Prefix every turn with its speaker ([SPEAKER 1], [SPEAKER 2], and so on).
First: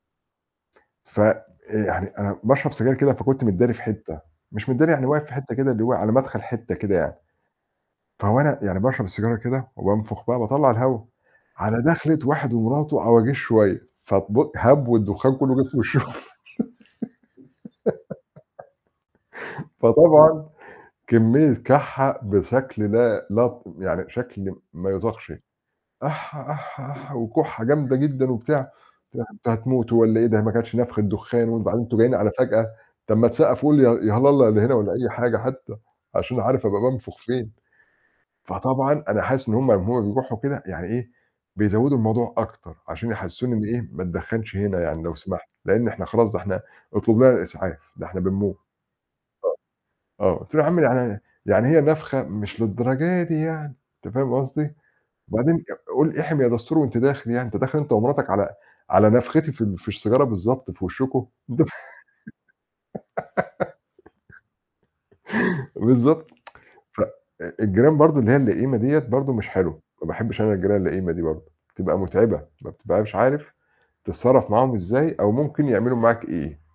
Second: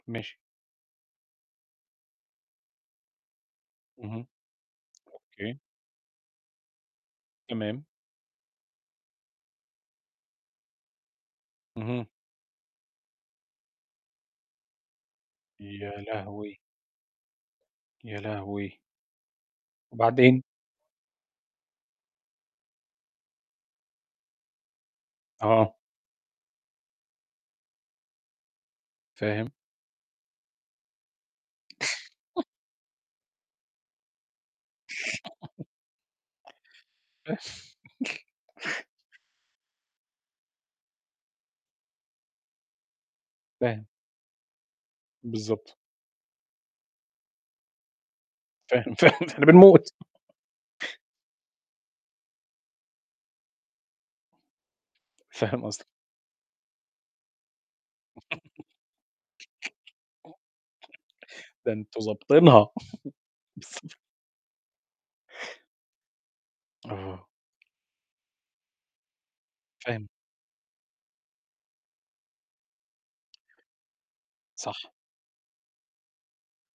[SPEAKER 1] ماشي.
[SPEAKER 2] ف آآ يعني أنا باشرب سجاير كده، فكنت متداري في حتّة،
[SPEAKER 1] اهم.
[SPEAKER 2] مش متدّاري يعني واقف في حتّة
[SPEAKER 1] أوكي.
[SPEAKER 2] كده اللي هو على مَدخَل حتّة كده يعني.
[SPEAKER 1] تمام.
[SPEAKER 2] فوأنا يعني باشرب السيجارة كده وبانفُخ بقى باطلّع الهَوا، على
[SPEAKER 1] اهم.
[SPEAKER 2] داخلِة واحد ومراته عواجيز شوية، ف بق هَبْو الدُخّان كلّه جِه في
[SPEAKER 1] يا
[SPEAKER 2] وِشهم.
[SPEAKER 1] لهوي! يا لهوي! وبعدين؟
[SPEAKER 2] فطبعًا كمّية كَحّة بشكل لا لطم يعني بشكل ما يُطاقش
[SPEAKER 1] آه.
[SPEAKER 2] أح، أح، أح وكُحّة جامدة جدًا وبتاع ت أنتم
[SPEAKER 1] فاهم.
[SPEAKER 2] هتموتوا والّا إيه ده ما كانتش نَفخة دُخّان وبعدين أنتم جايين على فجأة، طَب ما تسقّفوا لي يا يا هَلالة يا اللي هنا والّا أي حاجة حتّى، عشان أبقى عارف أبقى بانفُخ فين.
[SPEAKER 1] بس.
[SPEAKER 2] فطبعًا أنا حاسس إن هم هم أمّا يروحوا كده يعني إيه، بيزوّدوا الموضوع أكتر عشان يحسِّسوني إن
[SPEAKER 1] فاهم.
[SPEAKER 2] إيه، ما تدخّنش هنا يعني لو سمحت
[SPEAKER 1] بالضبط.
[SPEAKER 2] لإن إحنا خلاص ده إحنا أُطلب لنا الإسعاف ده إحنا بنموت.
[SPEAKER 1] فاهم، فاهم إحنا بنموت.
[SPEAKER 2] آه. آه. قُلت له: "يا عم يعني يعني هي نَفخَة مش للدرجة دي يعني." أنت فاهم قصدي، "بعدين
[SPEAKER 1] فاهم قصدك.
[SPEAKER 2] آآ قُل إحِم يا دَستور وأنت داخِل يعني، أنت داخِل أنت أمرتك على على نَفختي في ال في السيجارة بالضبط في وشُّكم."
[SPEAKER 1] ده أنتم ضابطينها.
[SPEAKER 2] بالضبط. ف
[SPEAKER 1] آه.
[SPEAKER 2] آآ الجيران برضه اللي هي اللئيمة دِيّة برضه مش حلوة، ما
[SPEAKER 1] فاهم.
[SPEAKER 2] باحبّش أنا الجيران اللئيمة دي برضه بتبقى مُتعِبة، ما بتبقاش عارف تتصرّف معاهم
[SPEAKER 1] صح.
[SPEAKER 2] إزاي أو ممكن يعملوا معاك إيه؟